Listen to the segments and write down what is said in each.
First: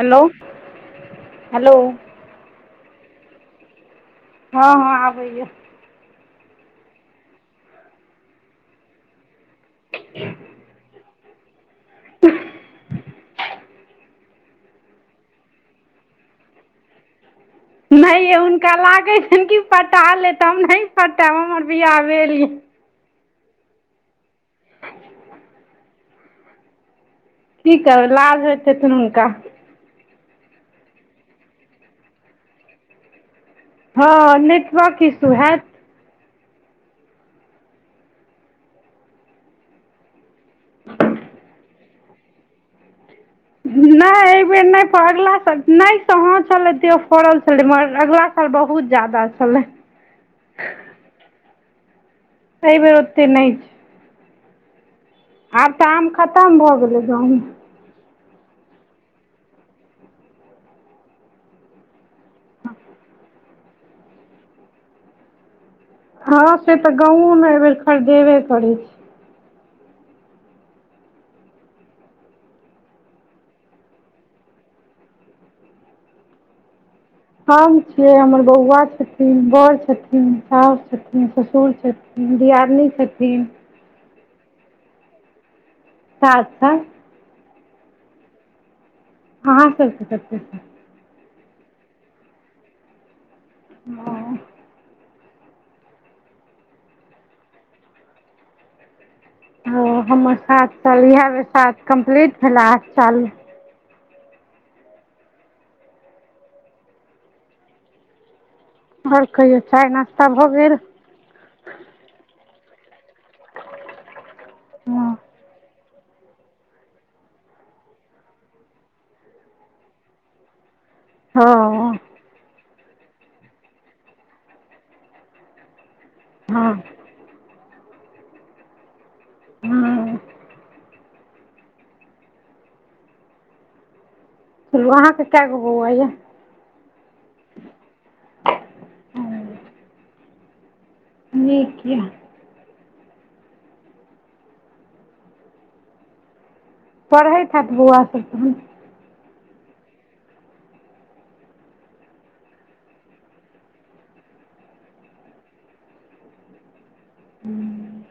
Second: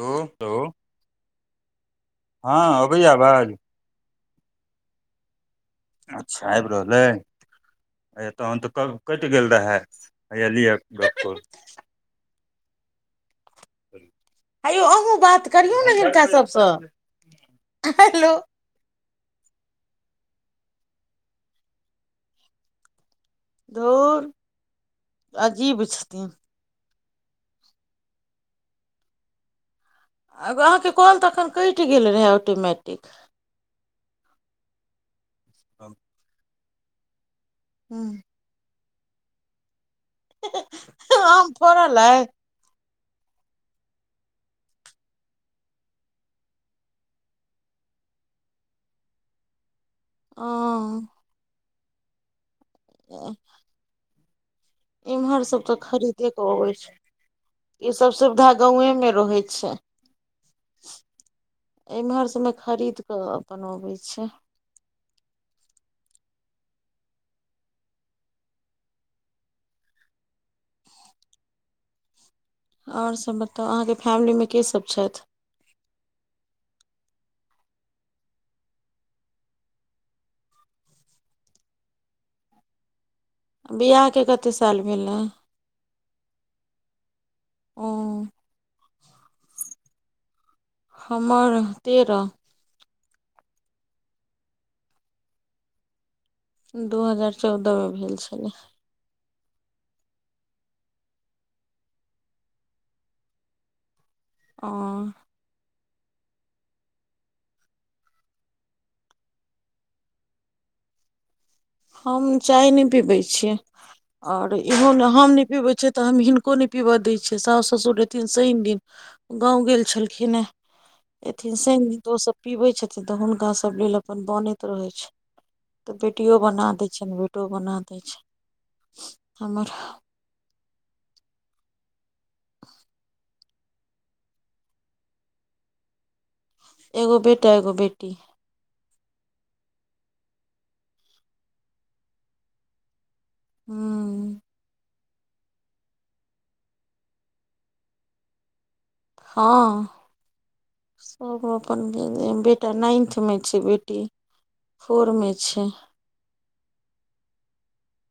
Hello -hello. हाँ आबैया आवाज। हांँ -हाँ आबैया। अच्छा आब रहलै ए तहन तऽ करूं। केट गेल रहा हेया लिया गप करूं। [unintelligible] हेयौ अहूँ बात करियो नऽ हिनका सबसँ हेलो। हिनका लागे छन कि पटा लेत, हम नै पटेब हमर बिहा भेल या। धूर अजीब छथिन की करबै लाज होइत हेतयन हुनका। अब अहाँके कॉल तखन केट गेल रहए ऑटोमैटिक। हाँ नेटवर्क इशू हैत। हू आम फड़ल अइ। ने एबेर ने फहरला सख ने कहां छलै सेहो फड़ल छलै मगर अगला साल बहुत ज्यादा छले। अं। ऐ बेर ओतेक ने छै। इम्हर सब आब तऽ आम खरीदे के खतम अबै भऽ छै गेलै गाव। ई सब सुविधा गावे मे रहै छै इमहर तऽ मे खरीद के अपन आबे छै। हँ से तऽ गाँंवों मे ए बेर खरीदेबे करै छै। ओर सब बताउ अहाँके फैमिली में के सब छेथ। हम छियै, हमर बौआ छथिन, बड़ छथिन, सॉस छथिन, ससुर छथिन। दीयादनी छथिन। बियाहके कते साल भेल हा। सात साल ओ। अहाँ सब कऽ कतऽ स हमर तेरह [inaudible] दू हजार चौदह मे भेल छलै‌ हूॅं हमर सात साल इहे बेर सात कम्प्लीट भेला आठ साल ओ आओर कहियौ चाय-नास्ता भऽ गेल। हम चाय नय पीबै छियै आओर इहो नय हँ हम नय पीबै छीयै तऽ हम हिनको नय पिबऽ दै छियैे साउस-ससूर एथिन शनि दिन। गाँंव गेल छलखिन आय एथिन शनि हँ दिन त ओ सब‌ पीबे छथिन तऽ हुनका सब लेल अपन बनैत रहै छै तऽ बेटियो बना हँ दय छनि रोट फोटो बना दै छै हमर हँ चलू अहाँके कै गो बौआ ये एगो बेटा एगो बेटी नीक यऽ हँ पढ़ैत हैत बौआ सभ तहन हँ सभ अपन बेटा नाइन्थमे छै बेटी फोर मे छै हूँ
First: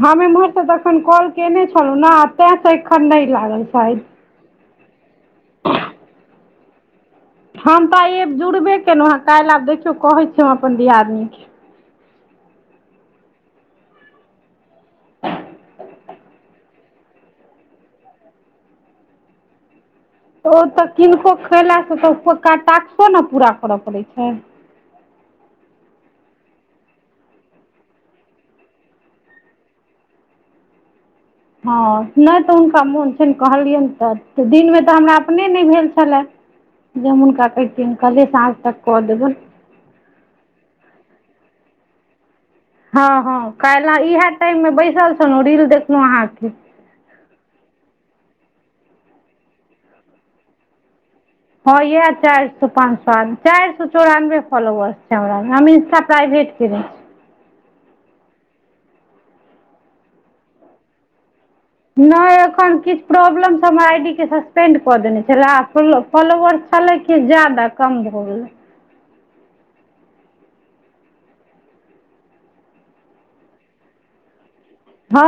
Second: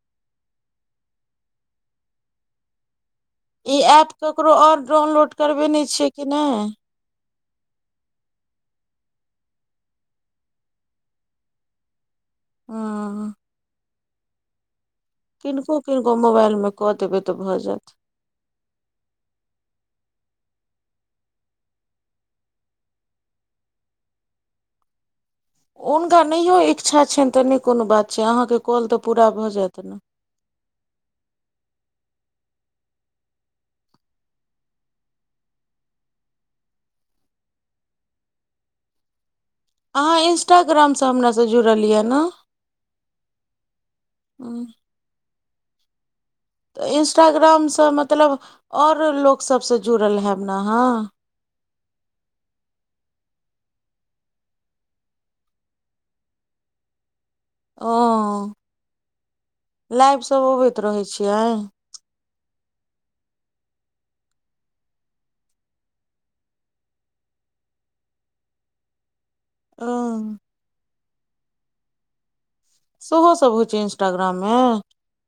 हम एम्हरसँ तखन कॉल कयने छलहुँ ने आ तैं सँ एखन नय लागल ई शायद ऐप ककरो आओर डाउनलोड करबेने छियै कि नय हम तऽ आइये जुड़बे केलहुँ हे काल्हि आब देखियौ कहै छियै हम अपन दियादनी के हँ किनको- किनको मोबाइल मे कऽ देबै तऽ भऽ जायत। ओ तऽ किनको कयलासँ तऽ टास्को न पूरा करय पड़ै छै। हुनका नहियो इच्छा छनि तऽ नय कोनो बात छै अहाँके कॉल तऽ पूरा भऽ जायत ने। हँ नय तऽ हुनका मोन छनि कहलियनि तऽ दिनमे तऽ हमरा अपने नय भेल छलै। जे हम हुनका कहतियनि कहलियै साँझ तक कऽ देबनि अहाँ इंस्टाग्राम सँ हमरा सँ जुड़लियैए ने हँ हँ काल्हि इएह टाइम मे बैसल छलहुँ रील देखलहुँ अहाँके तऽ इंस्टाग्राम सँ मतलब आओर लोक सभ सँ जुड़ल हेब ने अहाॅं हँ येह चारि सौ, पाँच सौ चारि सए चौरानबे फालोवरस छै हमरा हम इन्स्टा प्राइभेट केने छी ओ लाइब सब अबैत रहै छियै नय एखन किछ प्रॉब्लम सँ हमर आ इ डी के सस्पेन्ड कऽ देने छलैए आ खुललो फॉलोवर छलै कि जादा कम भऽ गेलै ओ सेहो सभ होइ छै इंस्टाग्राम मे हँ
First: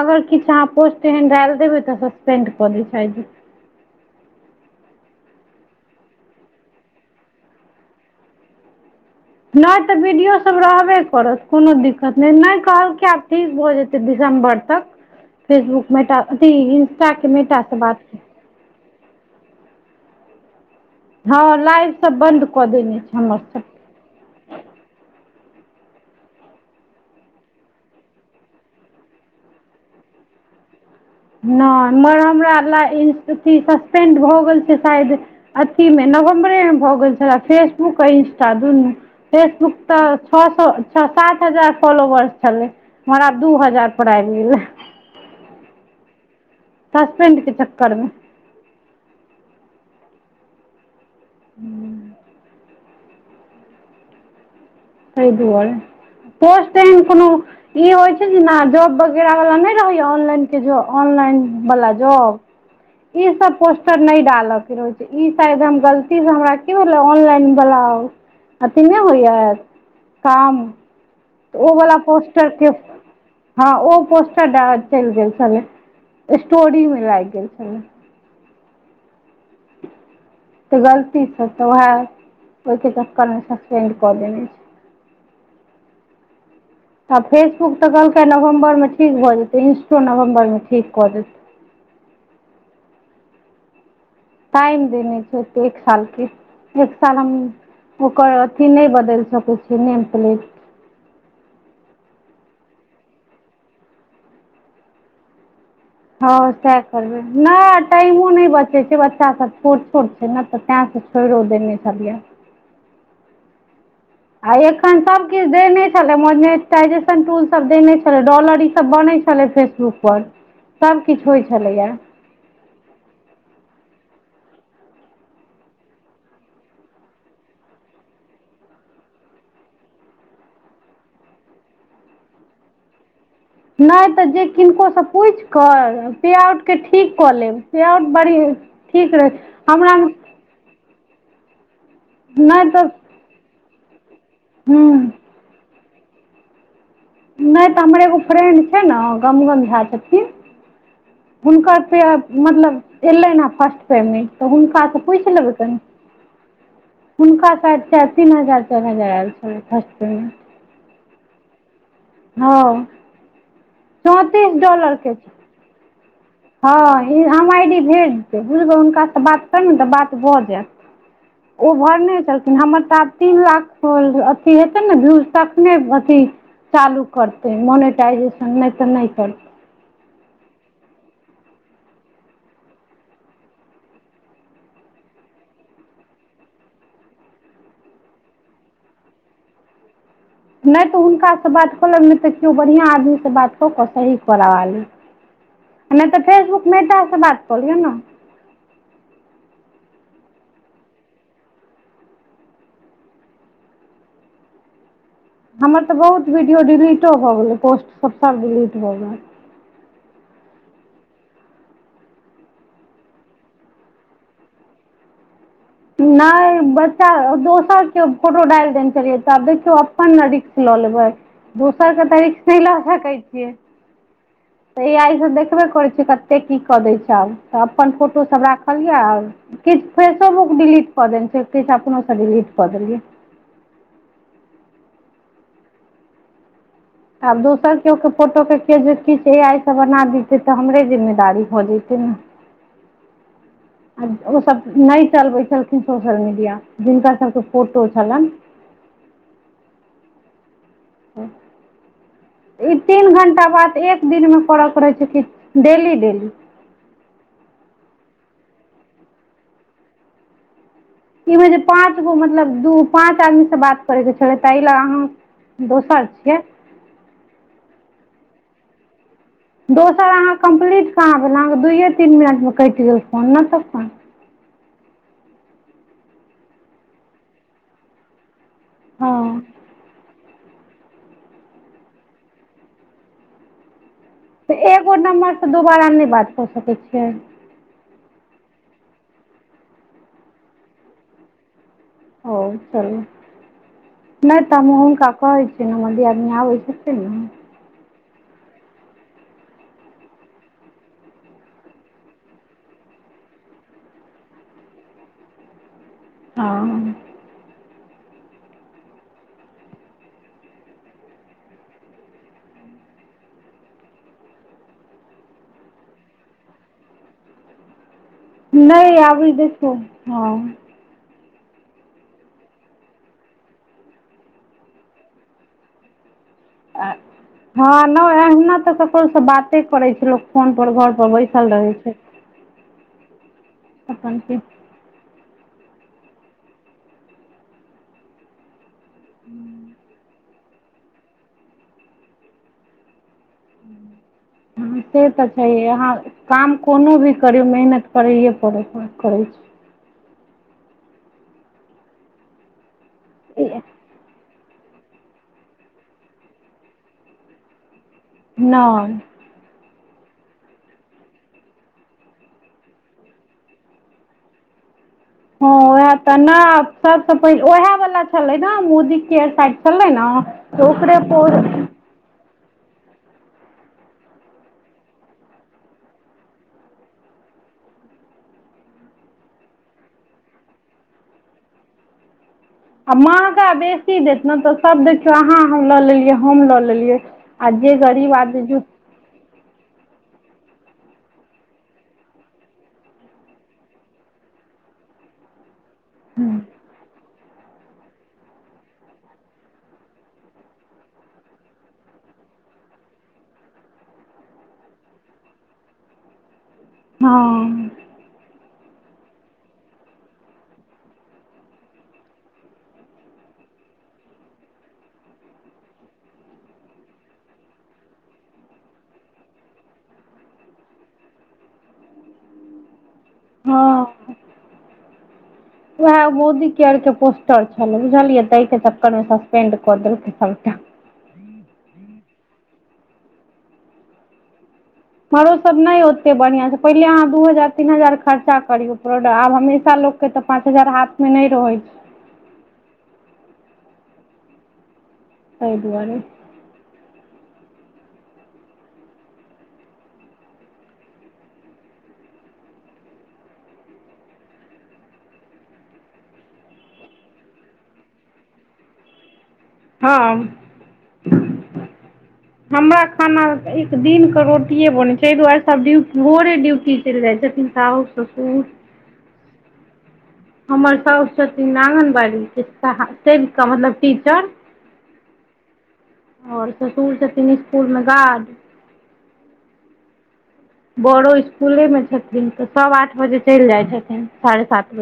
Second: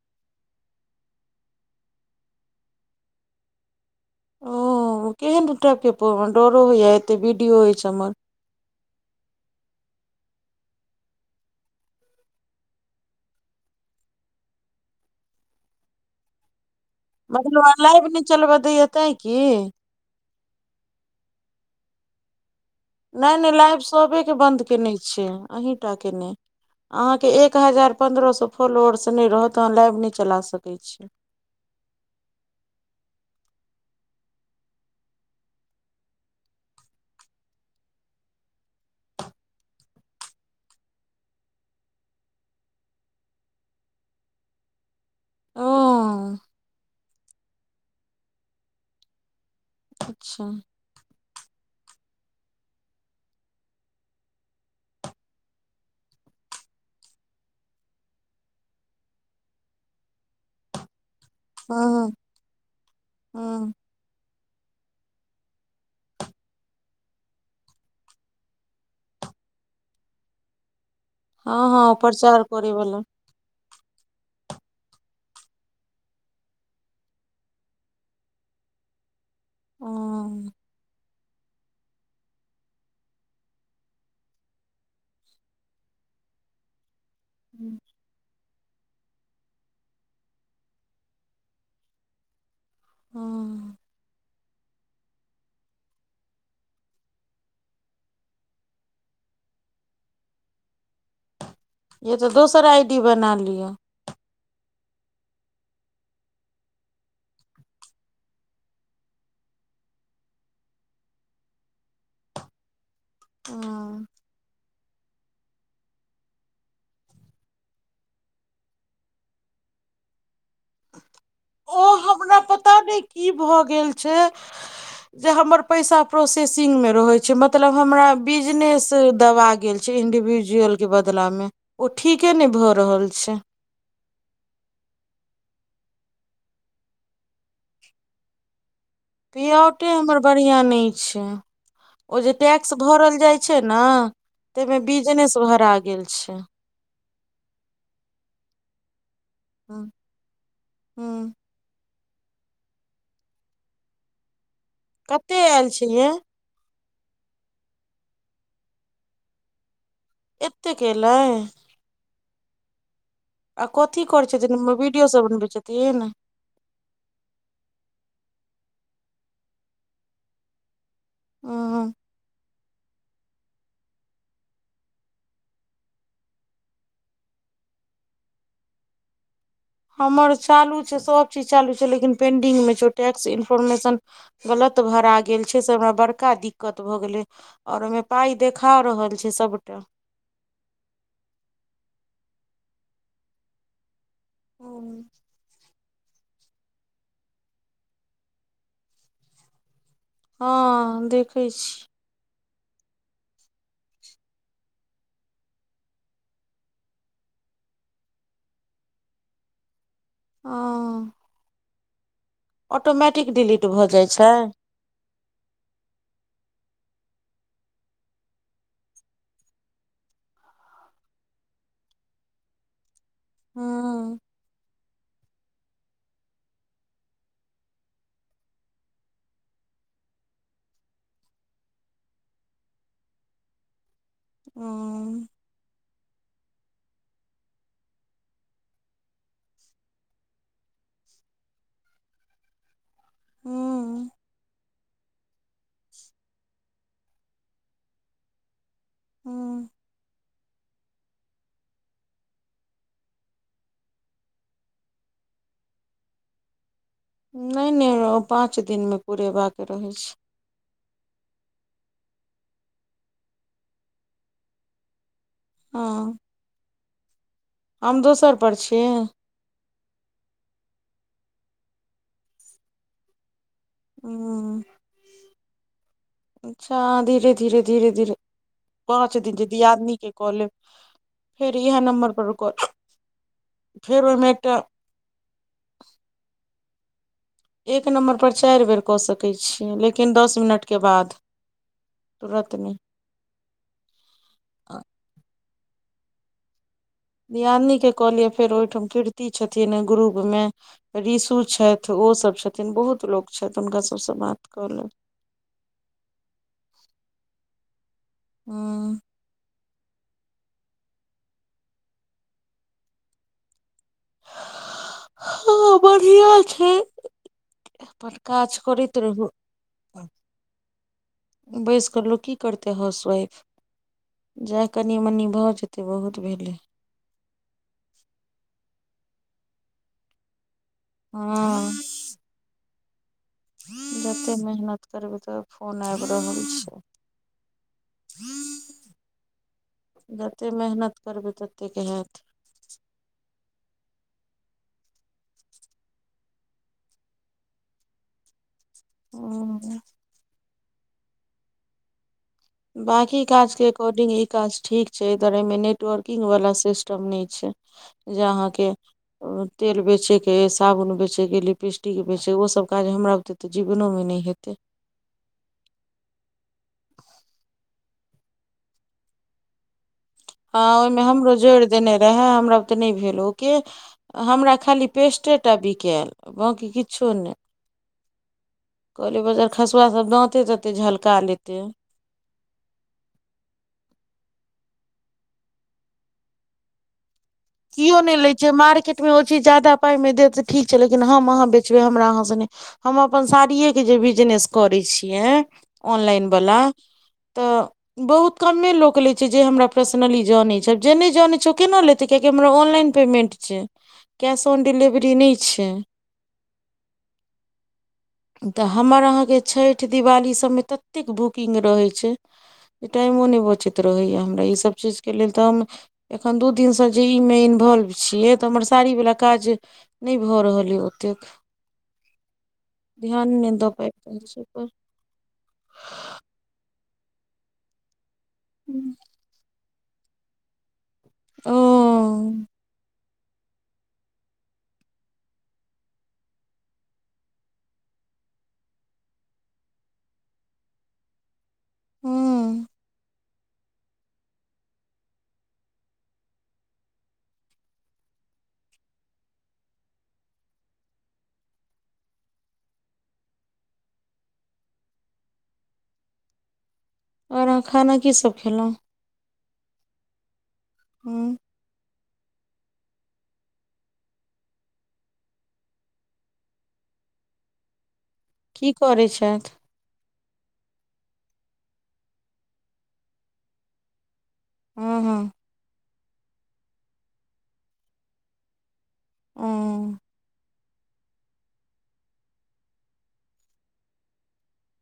अगर किछ अहाँ पोस्ट एहन डालि देबै तऽ सस्पेंड कऽ दै छै आइडी ओ केहन टाइप के डरो होइये एते बिडियो अछि हमर नय तऽ बीडियो सब रहबे करत कोनो दिक्कत नय नय कहलकै ये आब ठीक भऽ जेतै दिसम्बर तक फेसबुक मेटा अथी ई इंस्ट मतलब आब लाइव नय चलब दैए तैं की हँ लाइव सब बंद कऽ देने छै नय हमर नय सब लाइब सभे के बन्द केने छै अहीं टा के नय अहाँके एक हजार पन्द्रह सौ फॉलोअर्स नै रहत अहाँ लाइव नै चला सकै छी नय मग हमरा ल ई अथी सस्पेंड भऽ गेल छै शायद अथी मे नवम्बरेमे भऽ गेल छलए फेसबुक आ इंस्टा दुनू फेसबुक तऽ छ सौ छ सात हजार फॉलोवर्स छलै मगर आब दू हजार पर आबि गेलै ओ ससपेंड के चक्कर मे अच्छा। हूँ। ताहि दुआरे पोस्ट ताईम कोनो ई होइ छै जेना जॉब वगैरा वाला नै रहैया ऑनलाइन के ज ऑनलाइन वला हँ जॉब ई सब हँ पर नै डालके रहै छै ई शायद हम गलती से हमरा की भेलै ऑनलाइन ब्लाउ अथी नै होइया काम तऽ हँ उ हँ वला प्रचार पोस्टर के करे वाला हँ ओ पोस्टर डारेक्ट चलि गेल छलै स्टोरी मे लागि गेल छलै। हँ त गलती स तऽ उएह। ओय के चककर मे ससपेंड कऽ देने छै। [inaudible] आ फेसबुक तऽ कहलकै नवम्बरमे ठीक भऽ जेतै इंस्टो नवम्बरमे ठीक कऽ देतै। हँ। टाइम देने छै एतेखाल के एक साल हम ओकर अथी नै बदलि सकै छीयै नेम प्लेट। ये त दोसर आई डी बना लिय। हँ सएह करबै नै टाइमो नै बचै छै बच्चा सब छोट छोट छै नै तऽ तैं। छोड़रो दे नै छलिया। अ आ एखन सब किछ देने छले मोनेटाजेशन टूल सब देने छले डॉलर ई सब बनै छ छलै फेसबुक पर। [inaudible] सबकिछ होइ छलैया। ताबे की भऽ गेल छै। जे हमर पैसा प्रोसेसिंग मे रहै छै मतलब हमरा बिजनेस दवा गेल छै इंडिविजुअल के बदला मे ओ ठीके नै भऽ रहल छै। नै तऽ जे किनकोसँ पूछि क पेआउटके ठीक कऽ लेब पेआउट बरी पिऔटे हमर बढ़िया नै छै ओ जे नहि टैक्स तऽ भरल जाइ छै न तमे हूँ बीजनेस भरा गेल छै। नै तऽ हमर एगो फ्रेंड छै न गमगम झा ह छथिन हुनकर पिऔट मतलब एलनि हँ फर्स्ट पेंमेंट तऽ हुनका पूछि कते लेबै आयल कनी। छै ये हुनका शायद तीन हजार चारि हजार आयल छलै फर्स्ट। एतेक अयलै। हँ। आ कथी करै चौंतीस छथिन वीडियो डॉलरके सब छै बनबै छथिन। हँ ई हम आइ डी भेज देब बुझबै हुनकासँ बात करबै ने तऽ बात भऽ जायत। ओ ह भरने छलखि हमर तऽ आब तीन लाख होल अथि हेतै ने व्यू तखने अथी चालू करतै मोनिटाइजेशन नहि तऽ नहि करतै हमर चालू छै सभचीज चालू छै लेकिन पेंडिंग मे छै टैक्स इन्फोर्मेशन गलत भरा गेल छै से हमरा बड़का दिक्कत भऽ गेलै आओर ओहिमे पाई देखा रहल छै सबटा नहि तऽ हुनकासँ बात कऽलेब नहि तऽ केओ बढ़ियाँ आदमी से बात कऽ कऽ सही। करबा लेब नहि तऽ फेसबुक मेटा सॅं बात क लिअ ने। हाँ देखै छी। हमर तऽ बहुत वीडियो डिलीटो भऽ गेलै पोस्ट सब सब डिलीट भऽ गेलै हाँ-अ ऑटोमेटिक डिलीट भऽ जाइ छै नहि बच्चा दोसर के फोटो डालि देने छलियै तऽ आब देखियौ अपन ने रिस्क लऽ लेबै दोसरके त रिस्क नहि लऽ सकै छियै हँ एआई सभ देखबे करैत छिय कतेक की कऽ दै छै आब तऽ अपन फोटोसभ राखल या आब किछु फेसोबुक डिलीट कऽ देने छै किछु अपनोसँ डिलीट कऽ देलियै। हूँ आब दोसर केओ के फोटोके के किछु ए आइ सभ बना दतै तऽ हमरे जिम्मेदारी भऽ जतै ने आ हूँ ओ सब नहि चलबै छलखिन सोशल मीडिया जिनका सबके फोटो छलनि हूँ [unintelligible] ई तीन घण्टा बात एक दिनमे करऽ परै छै की डेली डेली नै नै ओपाँच दिनमे पुरेबाक रहै छै ईमे जे पाँच गो मतलब दू पाँच आदमी से बात करेके छलै ताहि ला अहाँ हँ दोसर छियै हम दोसर पर छीयै दोसर अहाँ कम्प्लीट कहाँ भेल अहाँकेँ दुइए तीन मिनटमे कटि गेल फोन न तखखन हूँ अच्छा आ धीरे धीरे धीरे धीरे पाँच दिन हँ के दीयादनी के कऽ लेब फेर इह नम्बर पर कऽ लेब फेर ओईमे तऽ एगो नम्बरसँ दोबारा नैई बात कऽ सकैत छियै एक नम्बर पर चारि बेर कऽ सकैत छि लेकिन दस मिनटके बाद ओ तुरत नहि चलू नहि तऽ हम हुनका कहै छियै ने हमर दीयादनी आबै छथिन न दियादनीके कऽ लिअ फेर ओहिठाम कीर्ति छथिन ग्रुपमे रीशु छथि ओसभ छथिन बहुत लोक छथि हुनका सभसँ बात क लेब हाँ हाँ हाँ बढ़ियाँ छै काज नै करैत आबै रहू इ देखियो हाँ बैस कऽ लोग की करतै हाउसवाइफ जा कनि मनि भऽ जेतै बहुत भेलैय आ हाँ नै अहीना तऽ ककरोसँ बाते करै छै लोक फोन पर घर ओ बैसल हँ रहै छै अपन जते की मेहनत करबै त फोन आबि रहल छै जतेक मेहनत करबै ततेक हैत से तऽ छैय अहाँ काम कोनो भी करीयो मेहनत करैए पड़त करैए हूं बांकी काज छै के एककॉर्डिंग ई काज ठीक छै एकर एहिमे नेटवर्किंग वला सिस्टम नै छैय जे अहाँके नहि तेल बेचेके अइ साबुन बेचेके लिपस्टिक बेचेके ओसभ काज हमरा बुते जीवनो मे नै हेतै हाँ ओएह तऽ नै सबसँ पहिल ओएह वला छलै ने मोदी केयर शायद छलै ना हाँ ओहिमे हमरो जोड़ि देने रहाए हमरा बुते नहि भेल ओय के हमरा खाली पेस्टेटा बिकायल बाँकी किछो नै कहलियै बजरखसुआ सब दाँते तते झलका लेते आ महँगा बेसी देत ने तऽ सभ देखियौ अहाँ हम लऽ लेलियै हम लऽ लेलियै आ जेे कियो गरीब नहि लै आदमी छै जूड़ मार्केट मे ओ चीज जाायदा पाइमे देत तऽ ठीक छै लेकिन हम अहाँ बेचबै हमरा अहाँ सने हम अपन साड़िएके जे बिजनेस करै छियै ऑनलाइनवला तऽ बहुत कमे लोक लै छै जे हमरा पर्सनली जानै छै जे नहि जानै छै ओ केना लेतै कियाकी हमरा ऑनलाइन पेमेन्ट छै कैश ऑन डिलेवरी नहि छै हाँ तऽ हमर अहाँके छठ दिवाली सभमे ततेक बुकिंग रहै छै टाइमो नहि बचैत रहैया हमरा ई सब चीज के लेल तऽ हम एखन दू दिन स जे ई मे इन्वोल्व छियै तऽ हमर साड़ी बला काज नहि भऽ रहल ये ओतेक ध्यान नइ द पाइब हँ रहल छी अइ पर वएह मोदी केयर के पोस्टर छलै बुझलियै ताहि के चक्करमे सस्पेंड कऽ देलकै सबटा ओ-उ-उउ आरो सभ नहि ओतेक बढ़िआँ छै पहिले अहाँ दू हजार तीन हजार खर्चा करियौ प्रोडक्ट आब हमेशा लोककेँ तऽ पाँच हजार हाथमे नहि रहै छै हूँ अइ दुआरे आओर अहाँ खाना की सब खेलहूँ हम हँ हमरा खाना एक दिनके रोटिए बनैत छै एहि दुआरे सभ ड्यू भोरे ड्यूटी चलि जाइत छथिन साउस ससूर की करै छैथ हमर साउस छथिन आङ्गनबाड़ी के सेविका मतलब टीचर हाँ हाँ आओर ससुर छथिन इसकुलमे गार्ड अं-ओ बरो इसकुले में छथिन तऽ सब आठ बजे चलि जाइ छथिन साढ़े सात बजे